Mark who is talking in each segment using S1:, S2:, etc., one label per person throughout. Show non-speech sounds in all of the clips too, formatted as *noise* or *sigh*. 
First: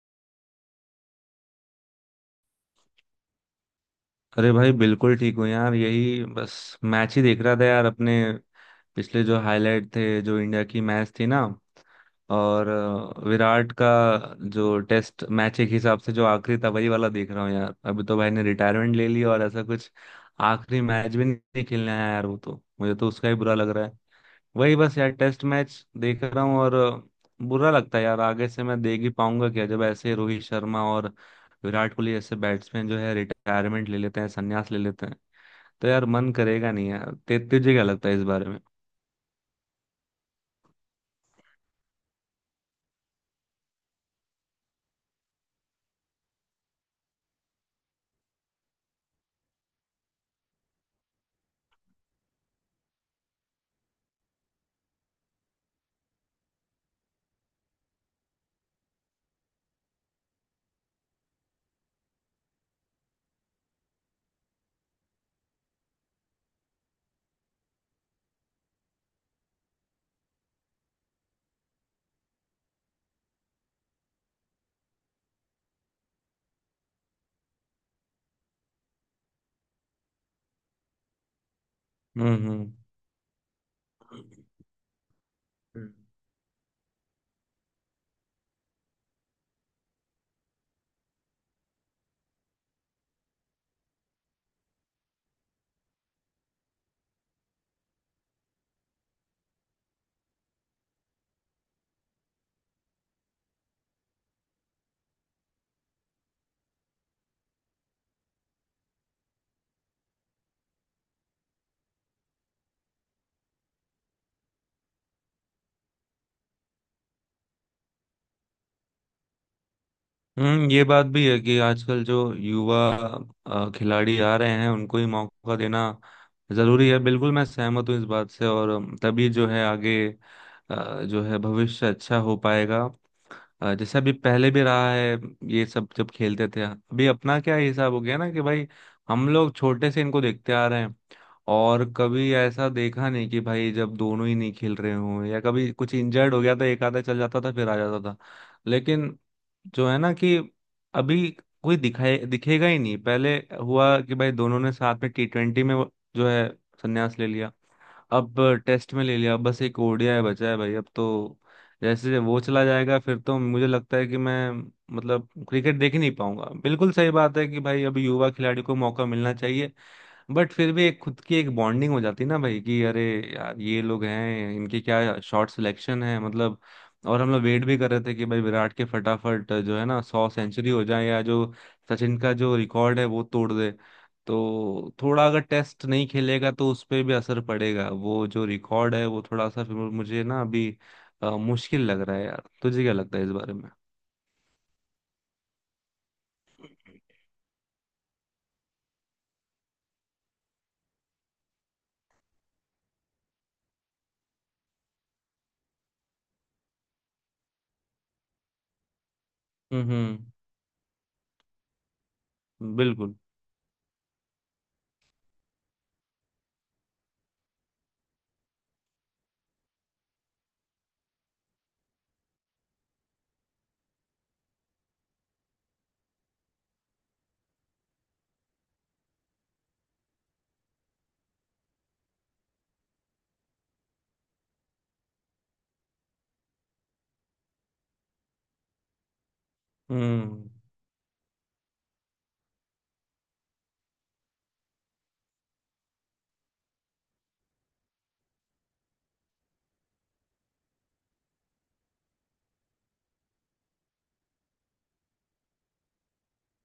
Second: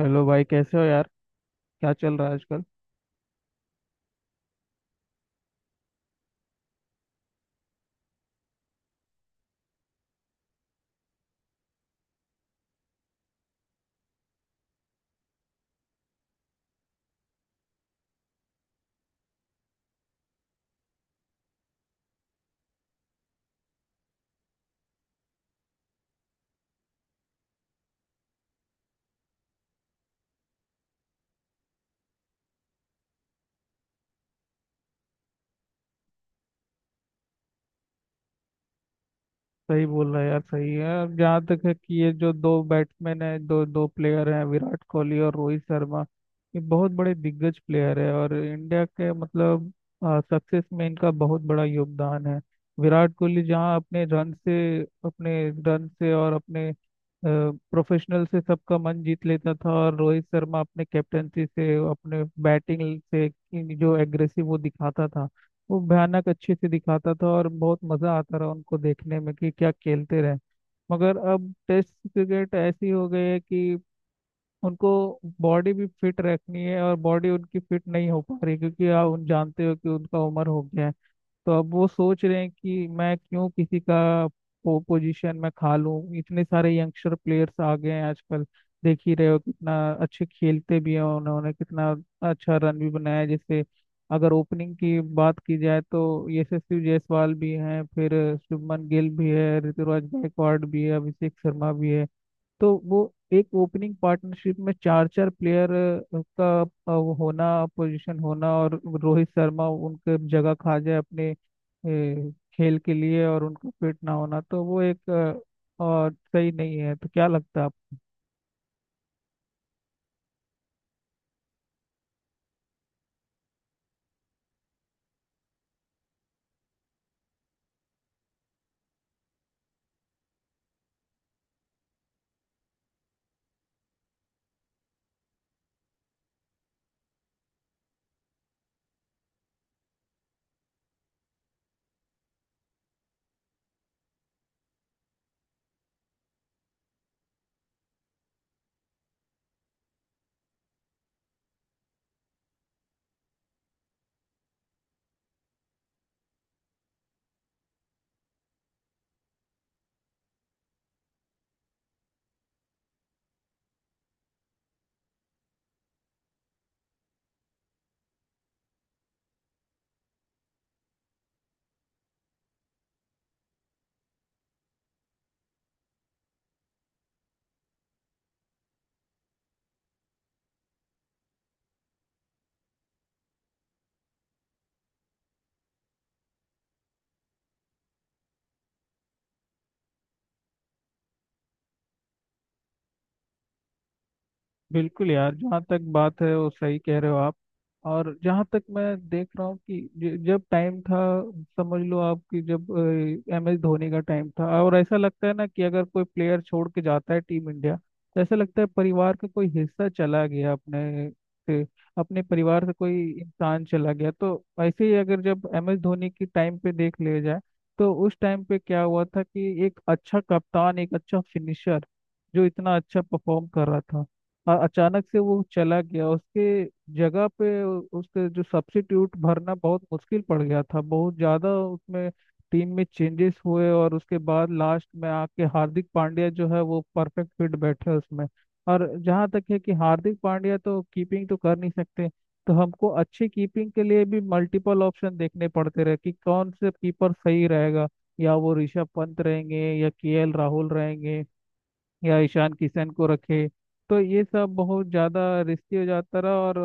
S1: Hello भाई, कैसे हो यार? क्या चल रहा है आजकल?
S2: अरे भाई बिल्कुल ठीक हूँ यार। यही बस मैच ही देख रहा था यार अपने पिछले जो हाईलाइट थे, जो इंडिया की मैच थी ना। और विराट का जो टेस्ट मैच एक हिसाब से जो आखिरी था, वही वाला देख रहा हूँ यार। अभी तो भाई ने रिटायरमेंट ले ली और ऐसा कुछ आखिरी मैच भी नहीं खेलने आया यार वो तो। मुझे तो उसका ही बुरा लग रहा है। वही बस यार टेस्ट मैच देख रहा हूँ। और बुरा लगता है यार, आगे से मैं देख ही पाऊंगा क्या जब ऐसे रोहित शर्मा और विराट कोहली जैसे बैट्समैन जो है रिटायरमेंट ले लेते हैं, संन्यास ले लेते हैं। तो यार मन करेगा नहीं यार। तुझे क्या लगता है इस बारे में।
S1: सही बोल रहा है यार, सही है। अब जहाँ तक है कि ये जो दो बैट्समैन है, दो दो प्लेयर हैं, विराट कोहली और रोहित शर्मा। ये बहुत बड़े दिग्गज प्लेयर है और इंडिया के मतलब सक्सेस में इनका बहुत बड़ा योगदान है। विराट कोहली जहाँ अपने रन से और अपने प्रोफेशनल से सबका मन जीत लेता था, और रोहित शर्मा अपने कैप्टनसी से, अपने बैटिंग से, कि जो एग्रेसिव वो दिखाता था, वो भयानक अच्छे से दिखाता था। और बहुत मजा आता रहा उनको देखने में कि क्या खेलते रहे। मगर अब टेस्ट क्रिकेट ऐसी हो गई है कि उनको बॉडी भी फिट रखनी है, और बॉडी उनकी फिट नहीं हो पा रही क्योंकि आप उन जानते हो कि उनका उम्र हो गया है। तो अब वो सोच
S2: हम्म
S1: रहे हैं
S2: हम्म
S1: कि मैं क्यों किसी का पोजीशन में खा लूं। इतने सारे यंगस्टर प्लेयर्स आ गए हैं आजकल, देख ही रहे हो कितना अच्छे खेलते भी हैं, उन्होंने कितना अच्छा रन भी बनाया है। जैसे अगर ओपनिंग की बात की जाए तो यशस्वी जायसवाल भी हैं, फिर शुभमन गिल भी है, ऋतुराज गायकवाड़ भी है, अभिषेक शर्मा भी है। तो वो एक ओपनिंग पार्टनरशिप में चार चार प्लेयर का वो होना, पोजीशन होना, और रोहित शर्मा उनके जगह खा जाए अपने ए, खेल के लिए, और उनका फिट ना होना, तो वो एक और सही नहीं है। तो क्या लगता है?
S2: हम्म, ये बात भी है कि आजकल जो युवा खिलाड़ी आ रहे हैं उनको ही मौका देना जरूरी है। बिल्कुल मैं सहमत हूँ इस बात से। और तभी जो है आगे जो है भविष्य अच्छा हो पाएगा। जैसे अभी पहले भी रहा है ये सब जब खेलते थे। अभी अपना क्या हिसाब हो गया ना कि भाई हम लोग छोटे से इनको देखते आ रहे हैं। और कभी ऐसा देखा नहीं कि भाई जब दोनों ही नहीं खेल रहे हों, या कभी कुछ इंजर्ड हो गया तो एक आधा चल जाता था, फिर आ जाता था। लेकिन जो है ना कि अभी कोई दिखाए दिखेगा ही नहीं। पहले हुआ कि भाई दोनों ने साथ में टी ट्वेंटी में जो है संन्यास ले लिया। अब टेस्ट में ले लिया। अब बस एक ओडीआई बचा है भाई। अब तो जैसे वो चला जाएगा फिर तो मुझे लगता है कि मैं मतलब क्रिकेट देख ही नहीं पाऊंगा। बिल्कुल सही बात है कि भाई अभी युवा खिलाड़ी को मौका मिलना चाहिए। बट फिर भी एक खुद की एक बॉन्डिंग हो जाती है ना भाई कि अरे यार ये लोग हैं, इनके क्या शॉट सिलेक्शन है मतलब। और हम लोग वेट भी कर रहे थे कि भाई विराट के फटाफट जो है ना सौ सेंचुरी हो जाए, या जो सचिन का जो रिकॉर्ड है वो तोड़ दे। तो थोड़ा अगर टेस्ट नहीं खेलेगा तो उस पर भी असर पड़ेगा, वो जो रिकॉर्ड है वो थोड़ा सा फिर मुझे ना अभी मुश्किल लग रहा है यार। तुझे क्या लगता है इस बारे में।
S1: बिल्कुल यार, जहाँ तक बात है वो सही कह रहे हो आप। और जहाँ तक मैं देख रहा हूँ कि जब टाइम था, समझ लो आप, कि जब एम एस धोनी का टाइम था, और ऐसा लगता है ना कि अगर कोई प्लेयर छोड़ के जाता है टीम इंडिया, तो ऐसा लगता है परिवार का कोई हिस्सा
S2: हम्म हम्म
S1: चला गया अपने से, अपने परिवार से कोई
S2: बिल्कुल।
S1: इंसान चला गया। तो ऐसे ही, अगर जब एम एस धोनी की टाइम पे देख लिया जाए, तो उस टाइम पे क्या हुआ था कि एक अच्छा कप्तान, एक अच्छा फिनिशर, जो इतना अच्छा परफॉर्म कर रहा था, अचानक से वो चला गया। उसके जगह पे, उसके जो सब्स्टिट्यूट भरना बहुत मुश्किल पड़ गया था। बहुत ज़्यादा उसमें टीम में चेंजेस हुए, और उसके बाद लास्ट में आके हार्दिक पांड्या जो है वो परफेक्ट फिट बैठे उसमें। और जहाँ तक है कि हार्दिक
S2: हम्म,
S1: पांड्या तो कीपिंग तो कर नहीं सकते, तो हमको अच्छी कीपिंग के लिए भी मल्टीपल ऑप्शन देखने पड़ते रहे कि कौन से कीपर सही रहेगा, या वो ऋषभ पंत रहेंगे, या केएल राहुल रहेंगे, या ईशान किशन को रखे। तो ये सब बहुत ज़्यादा रिस्की हो जाता रहा, और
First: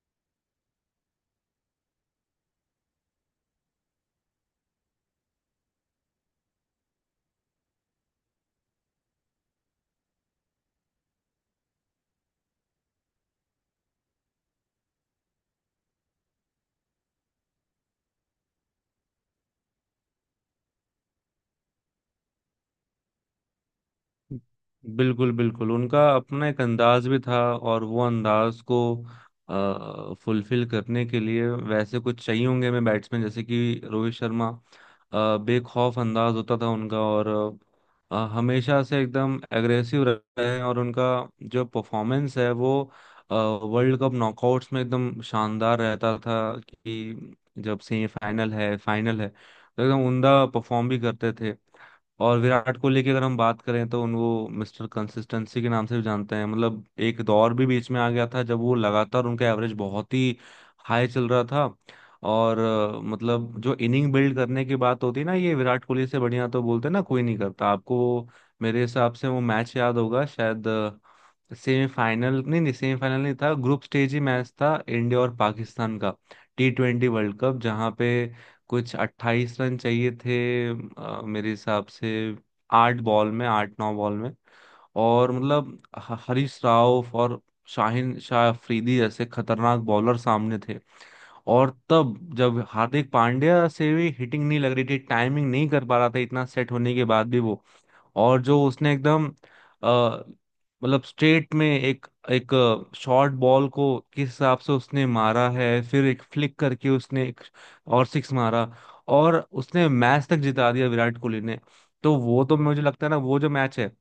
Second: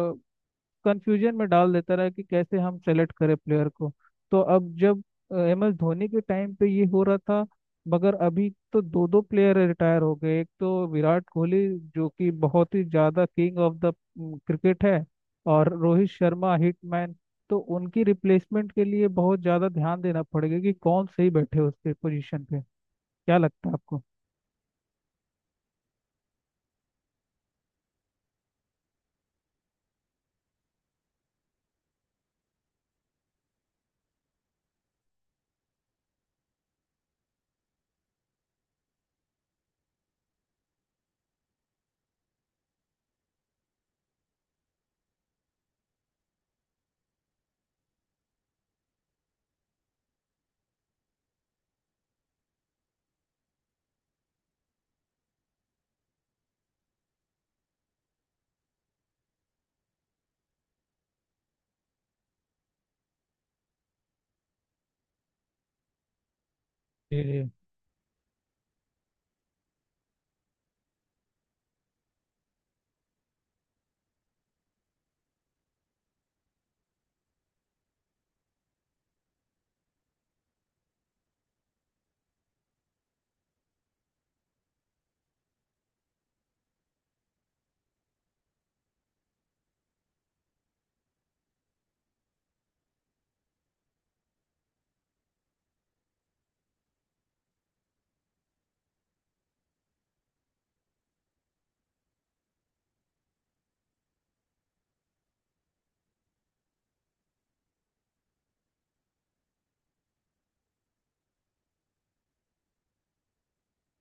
S1: कंफ्यूजन में डाल देता रहा कि कैसे हम सेलेक्ट करें प्लेयर को। तो अब जब एम एस धोनी के टाइम पे ये हो रहा था, मगर अभी तो दो दो प्लेयर रिटायर हो गए, एक तो विराट कोहली, जो कि बहुत ही ज़्यादा किंग ऑफ द क्रिकेट है, और रोहित शर्मा हिटमैन। तो उनकी रिप्लेसमेंट के लिए बहुत ज़्यादा ध्यान देना पड़ेगा कि कौन सही बैठे उसके पोजीशन पे। क्या लगता है आपको?
S2: बिल्कुल बिल्कुल उनका अपना एक अंदाज भी था और वो अंदाज को फुलफिल करने के लिए वैसे कुछ चाहिए होंगे हमें बैट्समैन, जैसे कि रोहित शर्मा। बेखौफ अंदाज होता था उनका और हमेशा से एकदम एग्रेसिव रहे हैं। और उनका जो परफॉर्मेंस है वो वर्ल्ड कप नॉकआउट्स में एकदम शानदार रहता था कि जब सेमीफाइनल है, फाइनल है तो एकदम उमदा परफॉर्म भी करते थे। और विराट कोहली की अगर हम बात करें तो उनको मिस्टर कंसिस्टेंसी के नाम से भी जानते हैं। मतलब एक दौर भी बीच में आ गया था जब वो लगातार उनका एवरेज बहुत ही हाई चल रहा था। और मतलब जो इनिंग बिल्ड करने की बात होती है ना, ये विराट कोहली से बढ़िया तो बोलते हैं ना कोई
S1: जी
S2: नहीं
S1: जी
S2: करता। आपको मेरे हिसाब से वो मैच याद होगा शायद। सेमीफाइनल नहीं, नहीं सेमीफाइनल नहीं था, ग्रुप स्टेज ही मैच था इंडिया और पाकिस्तान का, टी ट्वेंटी वर्ल्ड कप। जहाँ पे कुछ 28 रन चाहिए थे मेरे हिसाब से आठ बॉल में, आठ नौ बॉल में। और मतलब हरीश राव और शाहिन शाह अफरीदी जैसे खतरनाक बॉलर सामने थे। और तब जब हार्दिक पांड्या से भी हिटिंग नहीं लग रही थी, टाइमिंग नहीं कर पा रहा था इतना सेट होने के बाद भी वो। और जो उसने एकदम अ, मतलब स्ट्रेट में एक एक शॉर्ट बॉल को किस हिसाब से उसने मारा है, फिर एक फ्लिक करके उसने एक और सिक्स मारा। और उसने मैच तक जिता दिया विराट कोहली ने। तो वो तो मुझे लगता है ना वो जो मैच है,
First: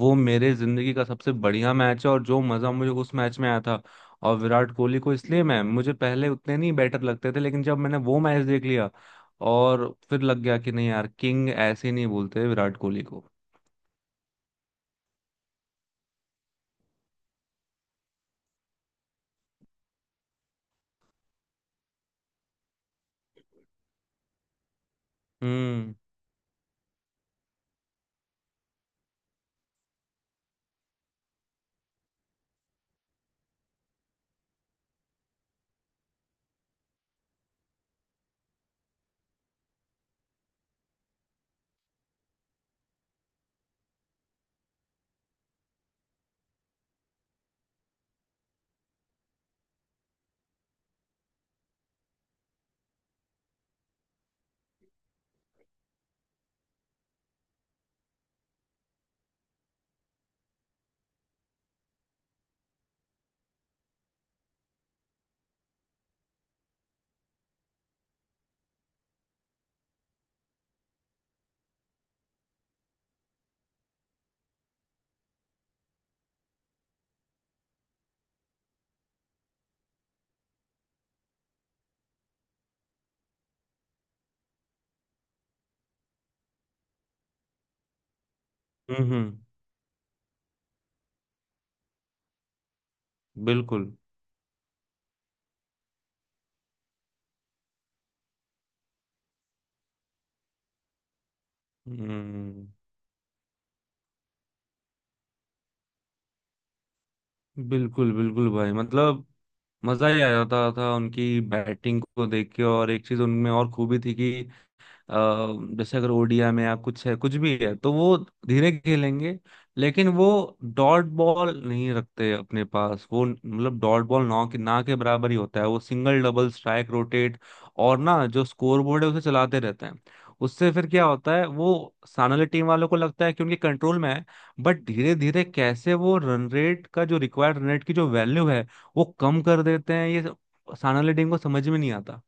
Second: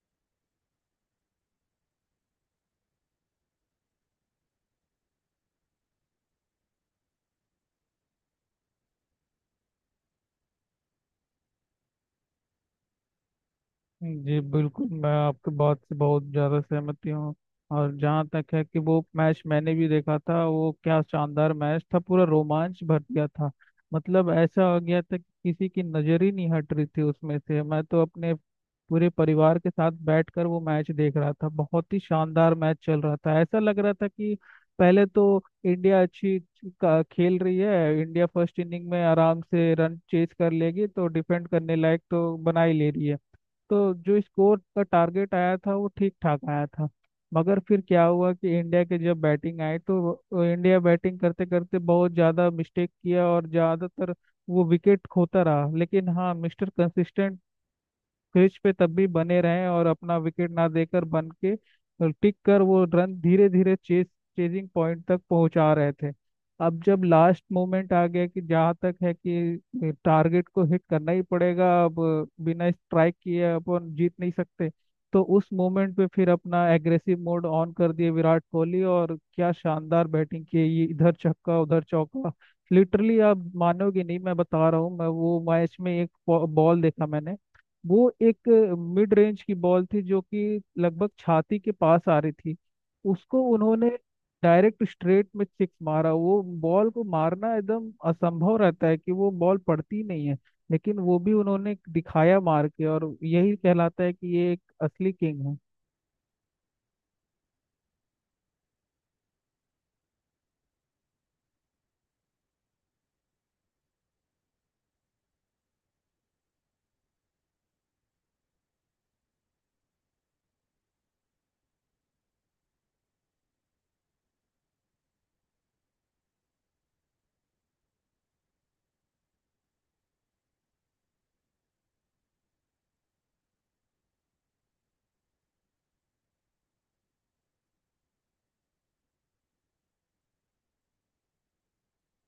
S2: वो मेरे जिंदगी का सबसे बढ़िया मैच है। और जो मजा मुझे उस मैच में आया था, और विराट कोहली को इसलिए मैं, मुझे पहले उतने नहीं बेटर लगते थे, लेकिन जब मैंने वो मैच देख लिया और फिर लग गया कि नहीं यार, किंग ऐसे नहीं बोलते विराट कोहली को।
S1: जी, बिल्कुल, मैं आपके बात से बहुत ज़्यादा सहमति हूँ। और जहाँ तक है कि वो मैच मैंने भी देखा था, वो क्या शानदार मैच था, पूरा रोमांच भर दिया था। मतलब ऐसा हो गया था कि किसी की
S2: हम्म
S1: नज़र ही नहीं हट रही थी उसमें से। मैं तो अपने पूरे परिवार के साथ बैठकर वो मैच देख रहा था। बहुत ही शानदार मैच चल रहा था, ऐसा लग रहा था कि पहले तो इंडिया अच्छी खेल रही है, इंडिया फर्स्ट इनिंग में आराम से रन चेज कर लेगी, तो डिफेंड करने लायक तो बना ही ले रही है। तो जो स्कोर का टारगेट आया था वो ठीक ठाक आया था। मगर फिर क्या हुआ कि इंडिया के जब बैटिंग आई तो इंडिया बैटिंग करते करते बहुत ज़्यादा मिस्टेक किया, और ज़्यादातर वो विकेट खोता रहा। लेकिन हाँ, मिस्टर कंसिस्टेंट क्रीज पे तब भी बने रहें, और अपना विकेट ना देकर, बन के और टिक कर, वो रन धीरे धीरे चेस चेजिंग पॉइंट तक पहुंचा रहे थे। अब जब लास्ट मोमेंट आ गया कि जहाँ तक है कि टारगेट को हिट करना ही पड़ेगा अब, बिना स्ट्राइक किए अपन जीत नहीं सकते, तो उस मोमेंट पे फिर अपना एग्रेसिव मोड ऑन कर दिए विराट कोहली, और क्या शानदार बैटिंग की, ये इधर छक्का उधर चौका। लिटरली आप मानोगे नहीं, मैं बता रहा हूँ, मैं वो मैच में एक बॉल देखा मैंने। वो एक
S2: हम्म
S1: मिड
S2: हम्म,
S1: रेंज की बॉल थी जो कि लगभग छाती के पास आ रही थी। उसको उन्होंने
S2: बिल्कुल।
S1: डायरेक्ट स्ट्रेट में सिक्स मारा। वो बॉल को मारना एकदम असंभव रहता है, कि वो बॉल पड़ती नहीं है, लेकिन वो भी उन्होंने दिखाया मार
S2: हम्म,
S1: के। और यही कहलाता है कि ये एक असली किंग है।
S2: बिल्कुल बिल्कुल भाई मतलब मजा ही आ जाता था उनकी बैटिंग को देख के। और एक चीज उनमें और खूबी थी कि अ, जैसे अगर ओडिया में या कुछ है, कुछ भी है तो वो धीरे खेलेंगे। लेकिन वो डॉट बॉल नहीं रखते अपने पास वो, मतलब डॉट बॉल ना के बराबर ही होता है वो। सिंगल डबल स्ट्राइक रोटेट, और ना जो स्कोर बोर्ड है उसे चलाते रहते हैं। उससे फिर क्या होता है वो सामने वाली टीम वालों को लगता है कि उनके कंट्रोल में है। बट धीरे धीरे कैसे वो रन रेट का जो रिक्वायर्ड रन रेट की जो वैल्यू है वो कम कर देते हैं, ये सामने वाली टीम को समझ में नहीं आता।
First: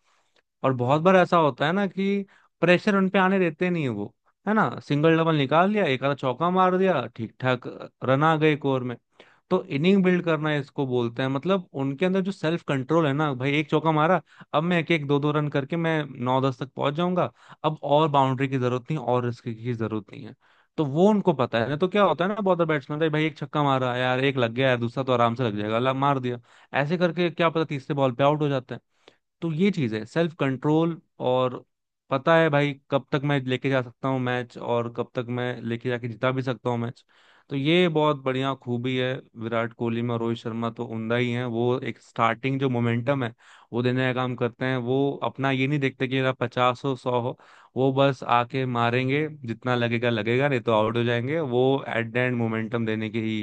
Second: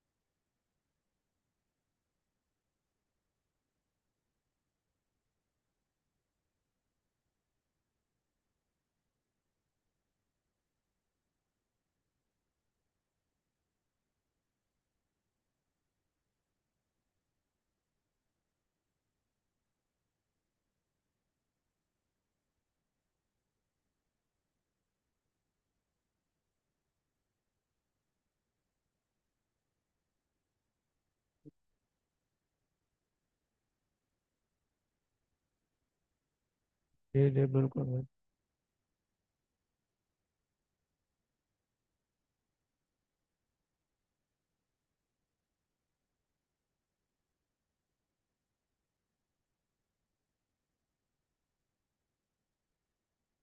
S2: और बहुत बार ऐसा होता है ना कि प्रेशर उन पे आने देते नहीं है वो। है ना, सिंगल डबल निकाल लिया, एक आधा चौका मार दिया, ठीक ठाक रन आ गए एक ओवर में। तो इनिंग बिल्ड करना है इसको बोलते हैं। मतलब उनके अंदर जो सेल्फ कंट्रोल है ना भाई, एक चौका मारा, अब मैं एक एक दो दो रन करके मैं नौ दस तक पहुंच जाऊंगा, अब और बाउंड्री की जरूरत नहीं और रिस्क की जरूरत नहीं है। तो वो उनको पता है ना। तो क्या होता है ना बहुत बैट्समैन का, भाई एक छक्का मारा यार एक लग गया, यार दूसरा तो आराम से लग जाएगा, मार दिया, ऐसे करके क्या पता तीसरे बॉल पे आउट हो जाते हैं। तो ये चीज है सेल्फ कंट्रोल। और पता है भाई कब तक मैं लेके जा सकता हूँ मैच, और कब तक मैं लेके जाके जिता भी सकता हूँ मैच।
S1: जी जी
S2: तो ये
S1: बिल्कुल।
S2: बहुत बढ़िया खूबी है विराट कोहली में। और रोहित शर्मा तो उमदा ही हैं, वो एक स्टार्टिंग जो मोमेंटम है वो देने का काम करते हैं। वो अपना ये नहीं देखते कि मेरा पचास हो, सौ हो, वो बस आके मारेंगे, जितना लगेगा लगेगा, नहीं तो आउट हो जाएंगे। वो एट द एंड मोमेंटम देने के ही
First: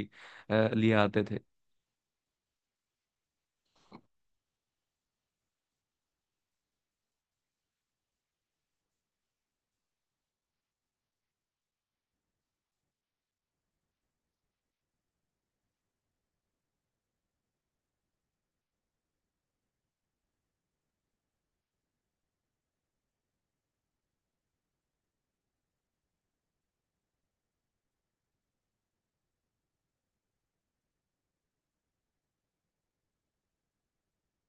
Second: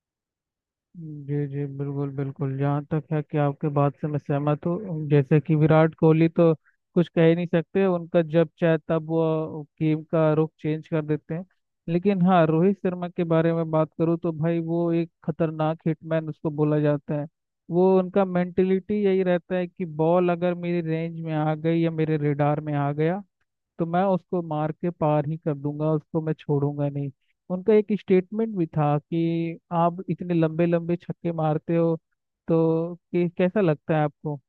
S2: लिए आते थे।
S1: जी जी बिल्कुल, बिल्कुल, जहाँ तक है कि आपके बात से मैं सहमत हूँ। जैसे कि विराट कोहली तो कुछ कह ही नहीं सकते, उनका जब चाहे तब वो गेम का रुख चेंज कर देते हैं। लेकिन हाँ, रोहित शर्मा के बारे में बात करूँ तो भाई, वो एक खतरनाक हिटमैन उसको बोला जाता है। वो, उनका मेंटेलिटी यही रहता है कि बॉल अगर मेरी रेंज में आ गई या मेरे रेडार में आ गया, तो मैं उसको मार के पार ही कर दूंगा, उसको मैं छोड़ूंगा नहीं। उनका एक स्टेटमेंट भी था कि आप इतने लंबे लंबे छक्के मारते हो, तो कि कैसा लगता है आपको?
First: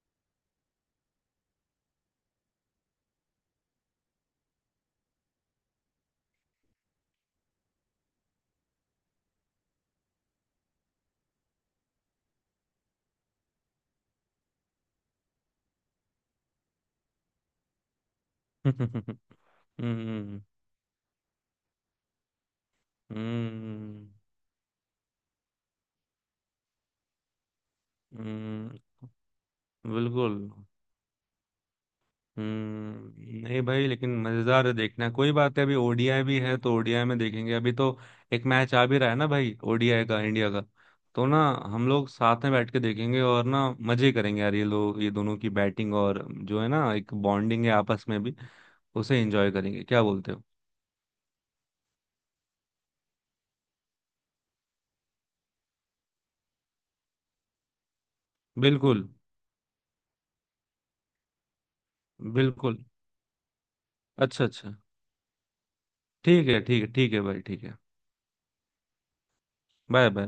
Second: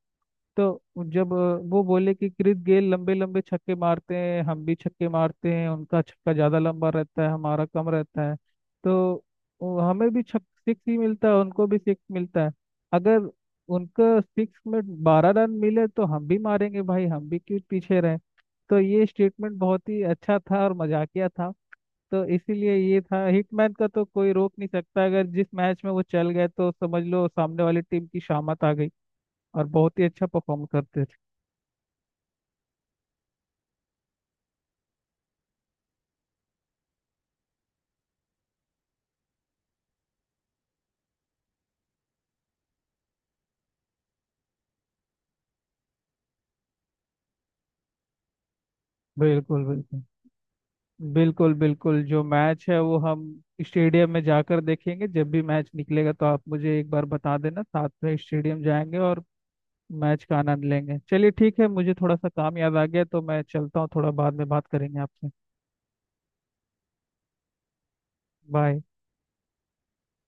S1: तो जब वो बोले कि क्रिस गेल लंबे लंबे छक्के मारते हैं, हम भी छक्के मारते हैं, उनका छक्का ज़्यादा लंबा रहता है, हमारा कम रहता है, तो हमें भी छक सिक्स ही मिलता है, उनको भी सिक्स मिलता है। अगर उनका सिक्स में 12 रन मिले तो हम भी मारेंगे भाई, हम भी क्यों पीछे रहे? तो ये
S2: *laughs* हम्म
S1: स्टेटमेंट बहुत ही अच्छा
S2: हम्म
S1: था और मजाकिया था। तो इसीलिए ये था, हिटमैन का तो
S2: हम्म
S1: कोई रोक नहीं सकता। अगर जिस मैच में वो चल गए तो समझ लो सामने वाली टीम की शामत आ
S2: हम्म।
S1: गई, और बहुत ही अच्छा
S2: बिल्कुल।
S1: परफॉर्म करते हैं।
S2: हम्म, नहीं भाई लेकिन मजेदार है देखना। कोई बात है, अभी ओडीआई भी है तो ओडीआई में देखेंगे अभी तो। एक मैच आ भी रहा है ना भाई ओडीआई का इंडिया का। तो ना हम लोग साथ में बैठ के देखेंगे और ना मजे करेंगे यार ये लोग, ये दोनों की बैटिंग, और जो है ना एक बॉन्डिंग है आपस में भी, उसे एंजॉय
S1: बिल्कुल,
S2: करेंगे।
S1: बिल्कुल,
S2: क्या बोलते हो।
S1: बिल्कुल, बिल्कुल। जो मैच है वो हम स्टेडियम में जाकर देखेंगे। जब भी मैच निकलेगा तो आप मुझे एक बार बता देना, साथ में स्टेडियम जाएंगे
S2: बिल्कुल
S1: और मैच का आनंद लेंगे। चलिए ठीक है, मुझे थोड़ा सा काम याद
S2: बिल्कुल।
S1: आ गया तो मैं चलता हूँ, थोड़ा बाद
S2: अच्छा
S1: में बात
S2: अच्छा,
S1: करेंगे आपसे।
S2: ठीक है ठीक है ठीक है भाई, ठीक है।
S1: बाय।
S2: Bye bye.